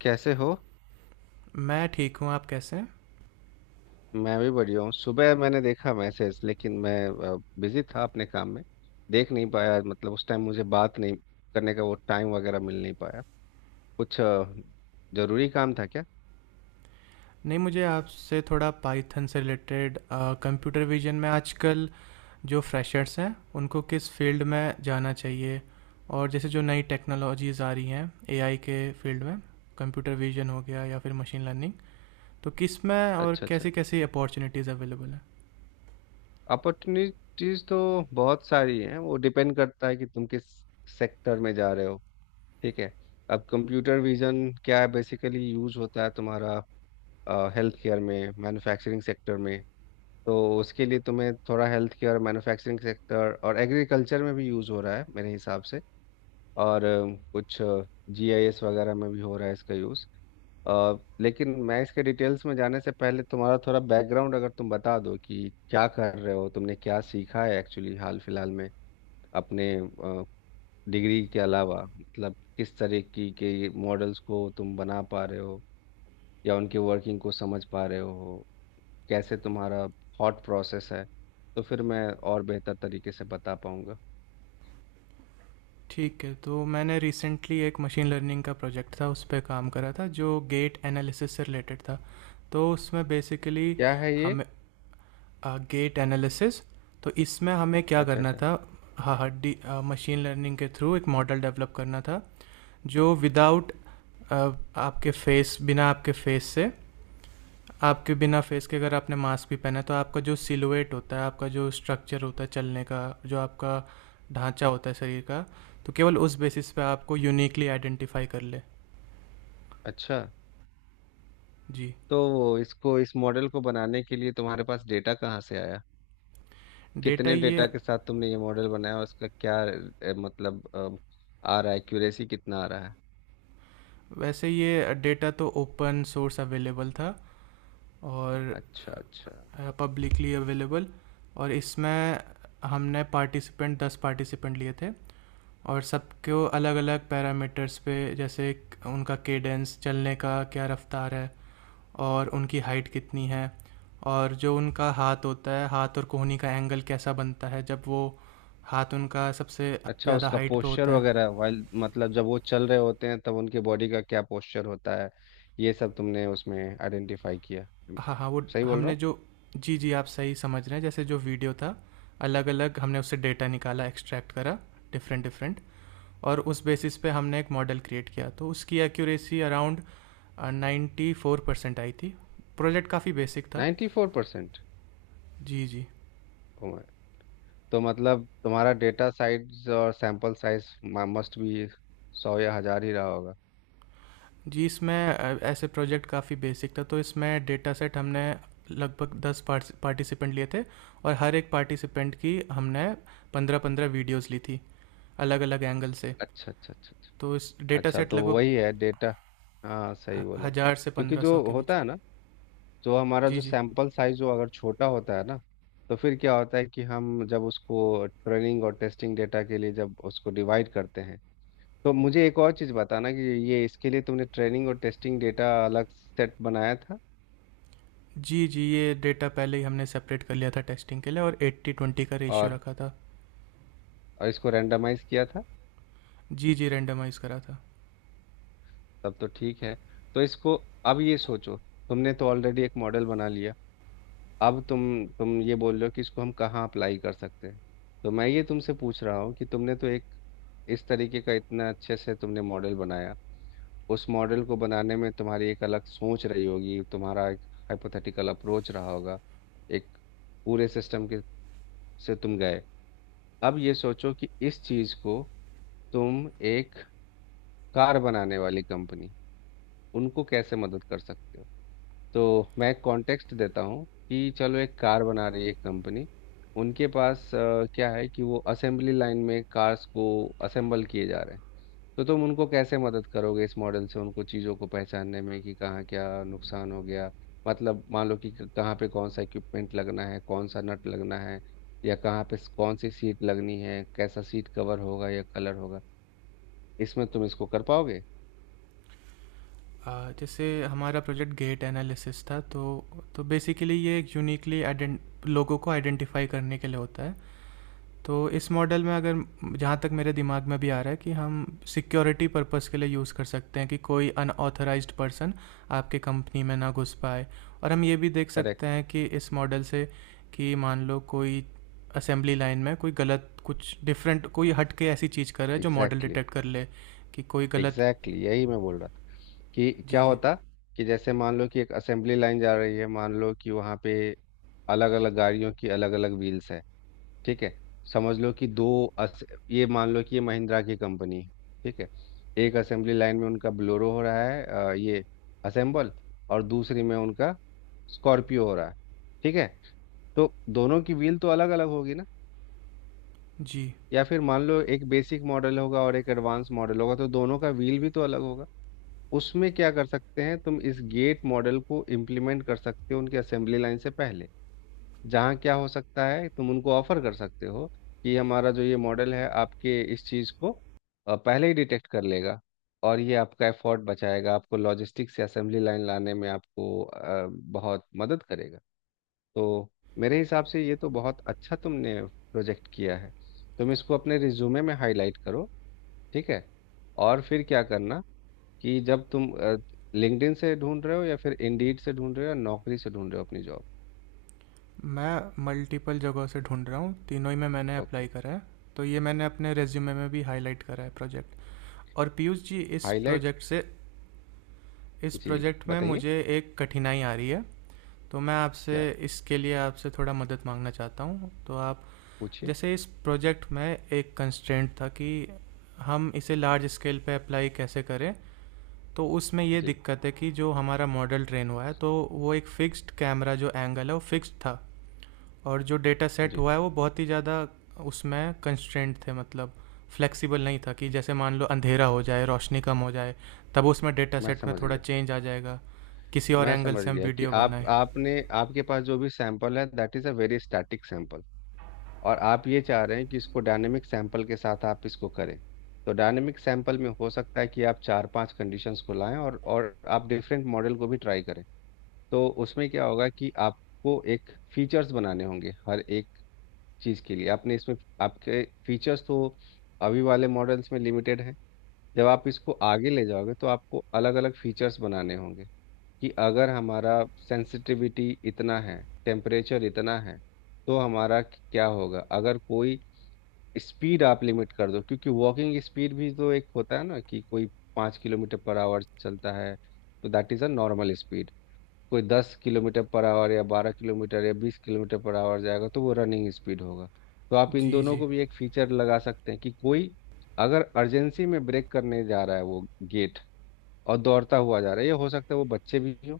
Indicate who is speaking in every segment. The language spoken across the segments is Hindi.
Speaker 1: कैसे हो?
Speaker 2: मैं ठीक हूँ, आप कैसे हैं?
Speaker 1: मैं भी बढ़िया हूँ। सुबह मैंने देखा मैसेज, लेकिन मैं बिजी था अपने काम में, देख नहीं पाया। मतलब उस टाइम मुझे बात नहीं करने का, वो टाइम वगैरह मिल नहीं पाया। कुछ जरूरी काम था क्या?
Speaker 2: नहीं, मुझे आपसे थोड़ा पाइथन से रिलेटेड कंप्यूटर विजन में आजकल जो फ्रेशर्स हैं उनको किस फील्ड में जाना चाहिए, और जैसे जो नई टेक्नोलॉजीज़ आ रही हैं एआई के फील्ड में, कंप्यूटर विजन हो गया या फिर मशीन लर्निंग, तो किस में और
Speaker 1: अच्छा, अच्छा।
Speaker 2: कैसी कैसी अपॉर्चुनिटीज़ अवेलेबल हैं।
Speaker 1: अपॉर्चुनिटीज तो बहुत सारी हैं, वो डिपेंड करता है कि तुम किस सेक्टर में जा रहे हो। ठीक है। अब कंप्यूटर विजन क्या है, बेसिकली यूज होता है तुम्हारा हेल्थ केयर में, मैन्युफैक्चरिंग सेक्टर में। तो उसके लिए तुम्हें थोड़ा हेल्थ केयर, मैन्युफैक्चरिंग सेक्टर और एग्रीकल्चर में भी यूज़ हो रहा है मेरे हिसाब से। और कुछ जीआईएस वगैरह में भी हो रहा है इसका यूज़। लेकिन मैं इसके डिटेल्स में जाने से पहले तुम्हारा थोड़ा बैकग्राउंड अगर तुम बता दो कि क्या कर रहे हो, तुमने क्या सीखा है एक्चुअली हाल फिलहाल में, अपने डिग्री के अलावा। मतलब किस तरह की के मॉडल्स को तुम बना पा रहे हो या उनके वर्किंग को समझ पा रहे हो, कैसे तुम्हारा थॉट प्रोसेस है, तो फिर मैं और बेहतर तरीके से बता पाऊंगा।
Speaker 2: ठीक है। तो मैंने रिसेंटली एक मशीन लर्निंग का प्रोजेक्ट था, उस पर काम करा था, जो गेट एनालिसिस से रिलेटेड था। तो उसमें बेसिकली
Speaker 1: क्या है ये?
Speaker 2: हम गेट एनालिसिस, तो इसमें हमें क्या
Speaker 1: अच्छा,
Speaker 2: करना
Speaker 1: अच्छा,
Speaker 2: था। हाँ, हड्डी, मशीन लर्निंग के थ्रू एक मॉडल डेवलप करना था जो विदाउट आपके फेस बिना आपके फेस से आपके बिना फेस के, अगर आपने मास्क भी पहना है, तो आपका जो सिलुएट होता है, आपका जो स्ट्रक्चर होता है, चलने का जो आपका ढांचा होता है शरीर का, तो केवल उस बेसिस पे आपको यूनिकली आइडेंटिफाई कर ले।
Speaker 1: अच्छा।
Speaker 2: जी।
Speaker 1: तो इसको, इस मॉडल को बनाने के लिए तुम्हारे पास डेटा कहाँ से आया,
Speaker 2: डेटा
Speaker 1: कितने
Speaker 2: ये
Speaker 1: डेटा के साथ तुमने ये मॉडल बनाया और इसका क्या मतलब आ रहा है, एक्यूरेसी कितना आ रहा है?
Speaker 2: वैसे ये डेटा तो ओपन सोर्स अवेलेबल था, और
Speaker 1: अच्छा, अच्छा,
Speaker 2: पब्लिकली अवेलेबल। और इसमें हमने पार्टिसिपेंट 10 पार्टिसिपेंट लिए थे, और सबको अलग अलग पैरामीटर्स पे, जैसे उनका केडेंस, चलने का क्या रफ्तार है, और उनकी हाइट कितनी है, और जो उनका हाथ होता है, हाथ और कोहनी का एंगल कैसा बनता है जब वो हाथ उनका सबसे
Speaker 1: अच्छा।
Speaker 2: ज़्यादा
Speaker 1: उसका
Speaker 2: हाइट पे
Speaker 1: पोस्चर
Speaker 2: होता है।
Speaker 1: वगैरह वाइल, मतलब जब वो चल रहे होते हैं तब उनके बॉडी का क्या पोस्चर होता है, ये सब तुमने उसमें आइडेंटिफाई किया,
Speaker 2: हाँ हाँ। वो
Speaker 1: सही बोल रहा
Speaker 2: हमने
Speaker 1: हूँ?
Speaker 2: जो जी जी, आप सही समझ रहे हैं, जैसे जो वीडियो था, अलग अलग हमने उससे डेटा निकाला, एक्सट्रैक्ट करा, डिफरेंट डिफरेंट। और उस बेसिस पे हमने एक मॉडल क्रिएट किया, तो उसकी एक्यूरेसी अराउंड 94% आई थी। प्रोजेक्ट काफ़ी बेसिक था।
Speaker 1: 94%?
Speaker 2: जी जी।
Speaker 1: तो, तो मतलब तुम्हारा डेटा साइज और सैंपल साइज मस्ट भी सौ या हजार ही रहा होगा।
Speaker 2: जी, इसमें ऐसे प्रोजेक्ट काफ़ी बेसिक था, तो इसमें डेटा सेट हमने लगभग 10 पार्टिसिपेंट लिए थे, और हर एक पार्टिसिपेंट की हमने 15-15 वीडियोस ली थी अलग अलग एंगल से।
Speaker 1: अच्छा, अच्छा, अच्छा, अच्छा।
Speaker 2: तो इस डेटा
Speaker 1: अच्छा,
Speaker 2: सेट
Speaker 1: तो
Speaker 2: लगभग
Speaker 1: वही है डेटा, हाँ सही बोला।
Speaker 2: हज़ार से
Speaker 1: क्योंकि
Speaker 2: पंद्रह
Speaker 1: जो
Speaker 2: सौ के बीच।
Speaker 1: होता है ना, जो हमारा
Speaker 2: जी
Speaker 1: जो
Speaker 2: जी।
Speaker 1: सैंपल साइज जो अगर छोटा होता है ना, तो फिर क्या होता है कि हम जब उसको ट्रेनिंग और टेस्टिंग डेटा के लिए जब उसको डिवाइड करते हैं। तो मुझे एक और चीज़ बताना कि ये इसके लिए तुमने ट्रेनिंग और टेस्टिंग डेटा अलग सेट बनाया था,
Speaker 2: जी जी, ये डेटा पहले ही हमने सेपरेट कर लिया था टेस्टिंग के लिए, और 80-20 का रेशियो
Speaker 1: और,
Speaker 2: रखा था।
Speaker 1: और इसको रेंडमाइज किया था?
Speaker 2: जी जी, रेंडमाइज़ करा था।
Speaker 1: तब तो ठीक है। तो इसको अब ये सोचो, तुमने तो ऑलरेडी एक मॉडल बना लिया, अब तुम ये बोल रहे हो कि इसको हम कहाँ अप्लाई कर सकते हैं। तो मैं ये तुमसे पूछ रहा हूँ कि तुमने तो एक इस तरीके का इतना अच्छे से तुमने मॉडल बनाया, उस मॉडल को बनाने में तुम्हारी एक अलग सोच रही होगी, तुम्हारा एक हाइपोथेटिकल अप्रोच रहा होगा, एक पूरे सिस्टम के से तुम गए। अब ये सोचो कि इस चीज़ को तुम एक कार बनाने वाली कंपनी, उनको कैसे मदद कर सकते हो। तो मैं कॉन्टेक्स्ट देता हूँ कि चलो एक कार बना रही है एक कंपनी, उनके पास क्या है कि वो असेंबली लाइन में कार्स को असेंबल किए जा रहे हैं। तो तुम उनको कैसे मदद करोगे इस मॉडल से, उनको चीज़ों को पहचानने में कि कहाँ क्या नुकसान हो गया। मतलब मान लो कि कहाँ पे कौन सा इक्विपमेंट लगना है, कौन सा नट लगना है, या कहाँ पे कौन सी सीट लगनी है, कैसा सीट कवर होगा या कलर होगा। इसमें तुम इसको कर पाओगे?
Speaker 2: जैसे हमारा प्रोजेक्ट गेट एनालिसिस था, तो बेसिकली ये एक यूनिकली लोगों को आइडेंटिफाई करने के लिए होता है। तो इस मॉडल में, अगर जहाँ तक मेरे दिमाग में भी आ रहा है कि हम सिक्योरिटी पर्पस के लिए यूज़ कर सकते हैं, कि कोई अनऑथराइज्ड पर्सन आपके कंपनी में ना घुस पाए। और हम ये भी देख सकते
Speaker 1: करेक्ट।
Speaker 2: हैं कि इस मॉडल से, कि मान लो कोई असेंबली लाइन में कोई गलत, कुछ डिफरेंट, कोई हट के ऐसी चीज़ कर रहा है जो मॉडल
Speaker 1: एग्जैक्टली।
Speaker 2: डिटेक्ट कर ले, कि कोई गलत।
Speaker 1: एग्जैक्टली यही मैं बोल रहा था कि
Speaker 2: जी
Speaker 1: क्या
Speaker 2: जी।
Speaker 1: होता, कि जैसे मान लो कि एक असेंबली लाइन जा रही है, मान लो कि वहाँ पे अलग अलग गाड़ियों की अलग अलग व्हील्स है। ठीक है। समझ लो कि दो, अस, ये मान लो कि ये महिंद्रा की कंपनी है। ठीक है। एक असेंबली लाइन में उनका ब्लोरो हो रहा है ये असेंबल, और दूसरी में उनका स्कॉर्पियो हो रहा है। ठीक है। तो दोनों की व्हील तो अलग अलग होगी ना।
Speaker 2: जी,
Speaker 1: या फिर मान लो एक बेसिक मॉडल होगा और एक एडवांस मॉडल होगा तो दोनों का व्हील भी तो अलग होगा। उसमें क्या कर सकते हैं, तुम इस गेट मॉडल को इम्प्लीमेंट कर सकते हो उनके असेंबली लाइन से पहले, जहाँ क्या हो सकता है, तुम उनको ऑफर कर सकते हो कि हमारा जो ये मॉडल है आपके इस चीज़ को पहले ही डिटेक्ट कर लेगा। और ये आपका एफर्ट बचाएगा, आपको लॉजिस्टिक्स से असेंबली लाइन लाने में आपको बहुत मदद करेगा। तो मेरे हिसाब से ये तो बहुत अच्छा तुमने प्रोजेक्ट किया है। तुम इसको अपने रिज्यूमे में हाईलाइट करो। ठीक है। और फिर क्या करना कि जब तुम लिंक्डइन से ढूंढ रहे हो या फिर इंडीड से ढूंढ रहे हो या नौकरी से ढूंढ रहे हो अपनी जॉब।
Speaker 2: मैं मल्टीपल जगहों से ढूँढ रहा हूँ, तीनों ही में मैंने अप्लाई
Speaker 1: ओके।
Speaker 2: करा है, तो ये मैंने अपने रिज्यूमे में भी हाइलाइट करा है प्रोजेक्ट। और पीयूष जी,
Speaker 1: हाईलाइट।
Speaker 2: इस
Speaker 1: जी,
Speaker 2: प्रोजेक्ट में
Speaker 1: बताइए।
Speaker 2: मुझे एक कठिनाई आ रही है, तो मैं आपसे
Speaker 1: क्या,
Speaker 2: इसके लिए आपसे थोड़ा मदद माँगना चाहता हूँ। तो आप
Speaker 1: पूछिए।
Speaker 2: जैसे इस प्रोजेक्ट में एक कंस्ट्रेंट था कि हम इसे लार्ज स्केल पे अप्लाई कैसे करें। तो उसमें ये
Speaker 1: जी,
Speaker 2: दिक्कत है कि जो हमारा मॉडल ट्रेन हुआ है, तो वो एक फिक्स्ड कैमरा, जो एंगल है वो फिक्स्ड था, और जो डेटा सेट
Speaker 1: जी।
Speaker 2: हुआ है वो बहुत ही ज़्यादा, उसमें कंस्ट्रेंट थे, मतलब फ्लेक्सिबल नहीं था, कि जैसे मान लो अंधेरा हो जाए, रोशनी कम हो जाए, तब उसमें डेटा
Speaker 1: मैं
Speaker 2: सेट में
Speaker 1: समझ
Speaker 2: थोड़ा
Speaker 1: गया।
Speaker 2: चेंज आ जाएगा, किसी और
Speaker 1: मैं
Speaker 2: एंगल
Speaker 1: समझ
Speaker 2: से हम
Speaker 1: गया कि
Speaker 2: वीडियो
Speaker 1: आप
Speaker 2: बनाए।
Speaker 1: आपने आपके पास जो भी सैंपल है, that is a very static sample. और आप ये चाह रहे हैं कि इसको डायनेमिक सैंपल के साथ आप इसको करें। तो डायनेमिक सैंपल में हो सकता है कि आप चार पांच कंडीशंस को लाएं, और आप डिफरेंट मॉडल को भी ट्राई करें। तो उसमें क्या होगा कि आपको एक फीचर्स बनाने होंगे हर एक चीज़ के लिए, आपने इसमें आपके फीचर्स तो अभी वाले मॉडल्स में लिमिटेड हैं। जब आप इसको आगे ले जाओगे तो आपको अलग अलग फीचर्स बनाने होंगे, कि अगर हमारा सेंसिटिविटी इतना है, टेम्परेचर इतना है, तो हमारा क्या होगा अगर कोई स्पीड आप लिमिट कर दो, क्योंकि वॉकिंग स्पीड भी तो एक होता है ना कि कोई 5 किलोमीटर पर आवर चलता है। तो that is a normal speed. कोई 10 किलोमीटर पर आवर या 12 किलोमीटर या 20 किलोमीटर पर आवर जाएगा तो वो रनिंग स्पीड होगा। तो आप इन
Speaker 2: जी
Speaker 1: दोनों
Speaker 2: जी।
Speaker 1: को भी एक फीचर लगा सकते हैं, कि कोई अगर अर्जेंसी में ब्रेक करने जा रहा है वो गेट, और दौड़ता हुआ जा रहा है, ये हो सकता है वो बच्चे भी हो।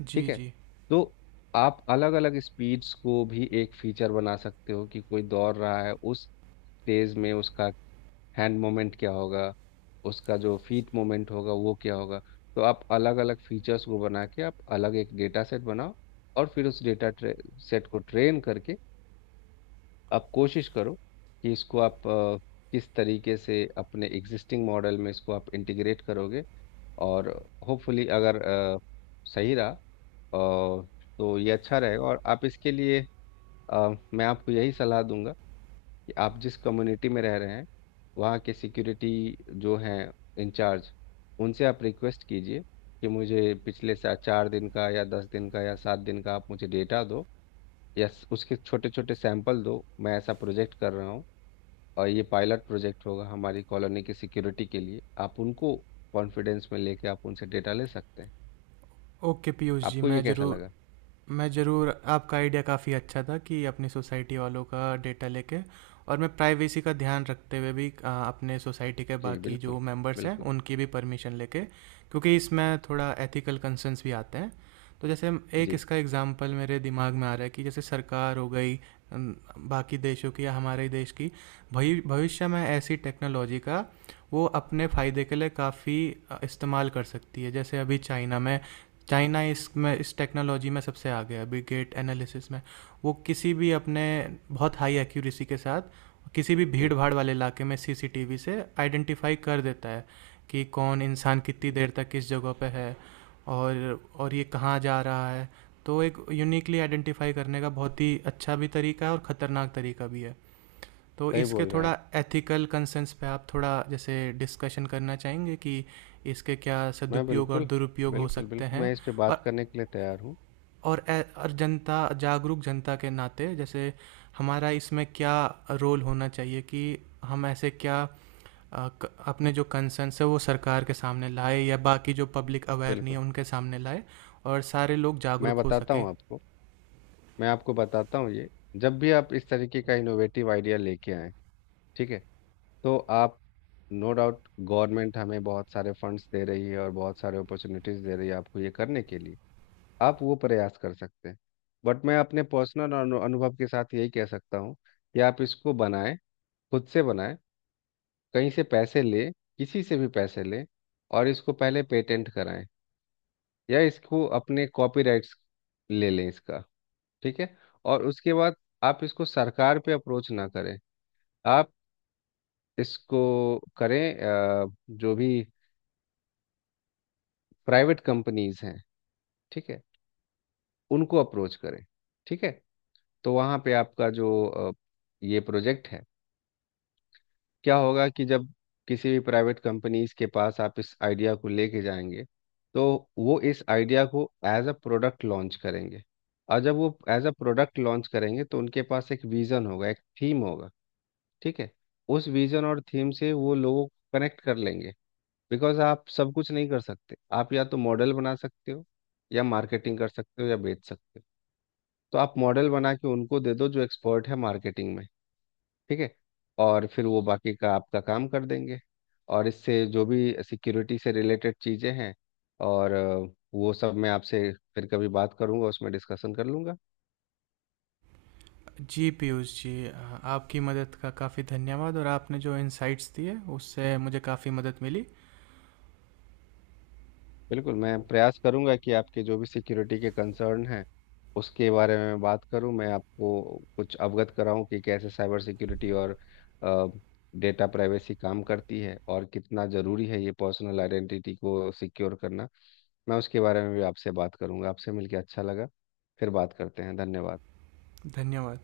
Speaker 2: जी
Speaker 1: ठीक है।
Speaker 2: जी।
Speaker 1: तो आप अलग अलग स्पीड्स को भी एक फीचर बना सकते हो, कि कोई दौड़ रहा है उस तेज में उसका हैंड मोमेंट क्या होगा, उसका जो फीट मोमेंट होगा वो क्या होगा। तो आप अलग अलग फीचर्स को बना के आप अलग एक डेटा सेट बनाओ, और फिर उस डेटा सेट को ट्रेन करके आप कोशिश करो कि इसको आप किस तरीके से अपने एग्जिस्टिंग मॉडल में इसको आप इंटीग्रेट करोगे। और होपफुली अगर सही रहा, तो ये अच्छा रहेगा, और आप इसके लिए अ, मैं आपको यही सलाह दूंगा। आप जिस कम्युनिटी में रह रहे हैं, वहाँ के सिक्योरिटी जो हैं इंचार्ज, उनसे आप रिक्वेस्ट कीजिए कि मुझे पिछले सा 4 दिन का या 10 दिन का या 7 दिन का आप मुझे डेटा दो, या उसके छोटे छोटे सैंपल दो, मैं ऐसा प्रोजेक्ट कर रहा हूँ, और ये पायलट प्रोजेक्ट होगा हमारी कॉलोनी की सिक्योरिटी के लिए। आप उनको कॉन्फिडेंस में लेके आप उनसे डेटा ले सकते हैं।
Speaker 2: ओके पीयूष जी,
Speaker 1: आपको ये कैसा लगा?
Speaker 2: मैं ज़रूर, आपका आइडिया काफ़ी अच्छा था, कि अपनी सोसाइटी वालों का डेटा लेके, और मैं प्राइवेसी का ध्यान रखते हुए भी अपने सोसाइटी के
Speaker 1: जी
Speaker 2: बाकी जो
Speaker 1: बिल्कुल।
Speaker 2: मेंबर्स हैं
Speaker 1: बिल्कुल।
Speaker 2: उनकी भी परमिशन लेके, क्योंकि इसमें थोड़ा एथिकल कंसर्न्स भी आते हैं। तो जैसे, एक
Speaker 1: जी
Speaker 2: इसका एग्जांपल मेरे दिमाग में आ रहा है, कि जैसे सरकार हो गई, अम, बाकी देशों की या हमारे ही देश की, भविष्य में ऐसी टेक्नोलॉजी का वो अपने फ़ायदे के लिए काफ़ी इस्तेमाल कर सकती है। जैसे अभी चाइना इसमें, इस टेक्नोलॉजी में सबसे आगे है अभी गेट एनालिसिस में। वो किसी भी अपने, बहुत हाई एक्यूरेसी के साथ, किसी भी भीड़
Speaker 1: बिल्कुल।
Speaker 2: भाड़ वाले इलाके में सीसीटीवी से आइडेंटिफाई कर देता है कि कौन इंसान कितनी
Speaker 1: जी।
Speaker 2: देर तक किस जगह पे है, और ये कहाँ जा रहा है। तो एक यूनिकली आइडेंटिफाई करने का बहुत ही अच्छा भी तरीका है और ख़तरनाक तरीका भी है। तो
Speaker 1: सही
Speaker 2: इसके
Speaker 1: बोल रहे हैं आप।
Speaker 2: थोड़ा एथिकल कंसर्न्स पे आप थोड़ा जैसे डिस्कशन करना चाहेंगे, कि इसके क्या
Speaker 1: मैं
Speaker 2: सदुपयोग और
Speaker 1: बिल्कुल,
Speaker 2: दुरुपयोग हो
Speaker 1: बिल्कुल,
Speaker 2: सकते
Speaker 1: बिल्कुल,
Speaker 2: हैं।
Speaker 1: मैं इस पे बात
Speaker 2: और
Speaker 1: करने के लिए तैयार हूँ।
Speaker 2: और जनता, जागरूक जनता के नाते जैसे हमारा इसमें क्या रोल होना चाहिए, कि हम ऐसे क्या, अपने जो कंसर्न्स है वो सरकार के सामने लाए, या बाकी जो पब्लिक अवेयर नहीं है
Speaker 1: बिल्कुल।
Speaker 2: उनके सामने लाए, और सारे लोग
Speaker 1: मैं
Speaker 2: जागरूक हो
Speaker 1: बताता
Speaker 2: सकें।
Speaker 1: हूँ आपको। मैं आपको बताता हूँ, ये जब भी आप इस तरीके का इनोवेटिव आइडिया लेके आए, ठीक है, तो आप, नो डाउट गवर्नमेंट हमें बहुत सारे फंड्स दे रही है और बहुत सारे अपॉर्चुनिटीज दे रही है आपको ये करने के लिए, आप वो प्रयास कर सकते हैं। बट मैं अपने पर्सनल अनुभव के साथ यही कह सकता हूँ कि आप इसको बनाएं, खुद से बनाएं, कहीं से पैसे लें, किसी से भी पैसे लें, और इसको पहले पेटेंट कराएं या इसको अपने कॉपीराइट्स ले लें इसका। ठीक है। और उसके बाद आप इसको सरकार पे अप्रोच ना करें, आप इसको करें जो भी प्राइवेट कंपनीज हैं, ठीक है, उनको अप्रोच करें। ठीक है। तो वहाँ पे आपका जो ये प्रोजेक्ट है, क्या होगा कि जब किसी भी प्राइवेट कंपनीज के पास आप इस आइडिया को लेके जाएंगे, तो वो इस आइडिया को एज अ प्रोडक्ट लॉन्च करेंगे। और जब वो एज अ प्रोडक्ट लॉन्च करेंगे तो उनके पास एक विजन होगा, एक थीम होगा। ठीक है। उस विजन और थीम से वो लोगों को कनेक्ट कर लेंगे। बिकॉज आप सब कुछ नहीं कर सकते, आप या तो मॉडल बना सकते हो या मार्केटिंग कर सकते हो या बेच सकते हो। तो आप मॉडल बना के उनको दे दो जो एक्सपर्ट है मार्केटिंग में। ठीक है। और फिर वो बाकी का आपका काम कर देंगे। और इससे जो भी सिक्योरिटी से रिलेटेड चीज़ें हैं और वो सब मैं आपसे फिर कभी बात करूंगा, उसमें डिस्कशन कर लूंगा।
Speaker 2: जी पीयूष जी, आपकी मदद का काफ़ी धन्यवाद, और आपने जो इंसाइट्स दिए उससे मुझे काफ़ी मदद मिली।
Speaker 1: बिल्कुल, मैं प्रयास करूंगा कि आपके जो भी सिक्योरिटी के कंसर्न हैं उसके बारे में बात करूं, मैं आपको कुछ अवगत कराऊं कि कैसे साइबर सिक्योरिटी और डेटा प्राइवेसी काम करती है, और कितना ज़रूरी है ये पर्सनल आइडेंटिटी को सिक्योर करना। मैं उसके बारे में भी आपसे बात करूंगा। आपसे मिलकर अच्छा लगा, फिर बात करते हैं, धन्यवाद।
Speaker 2: धन्यवाद।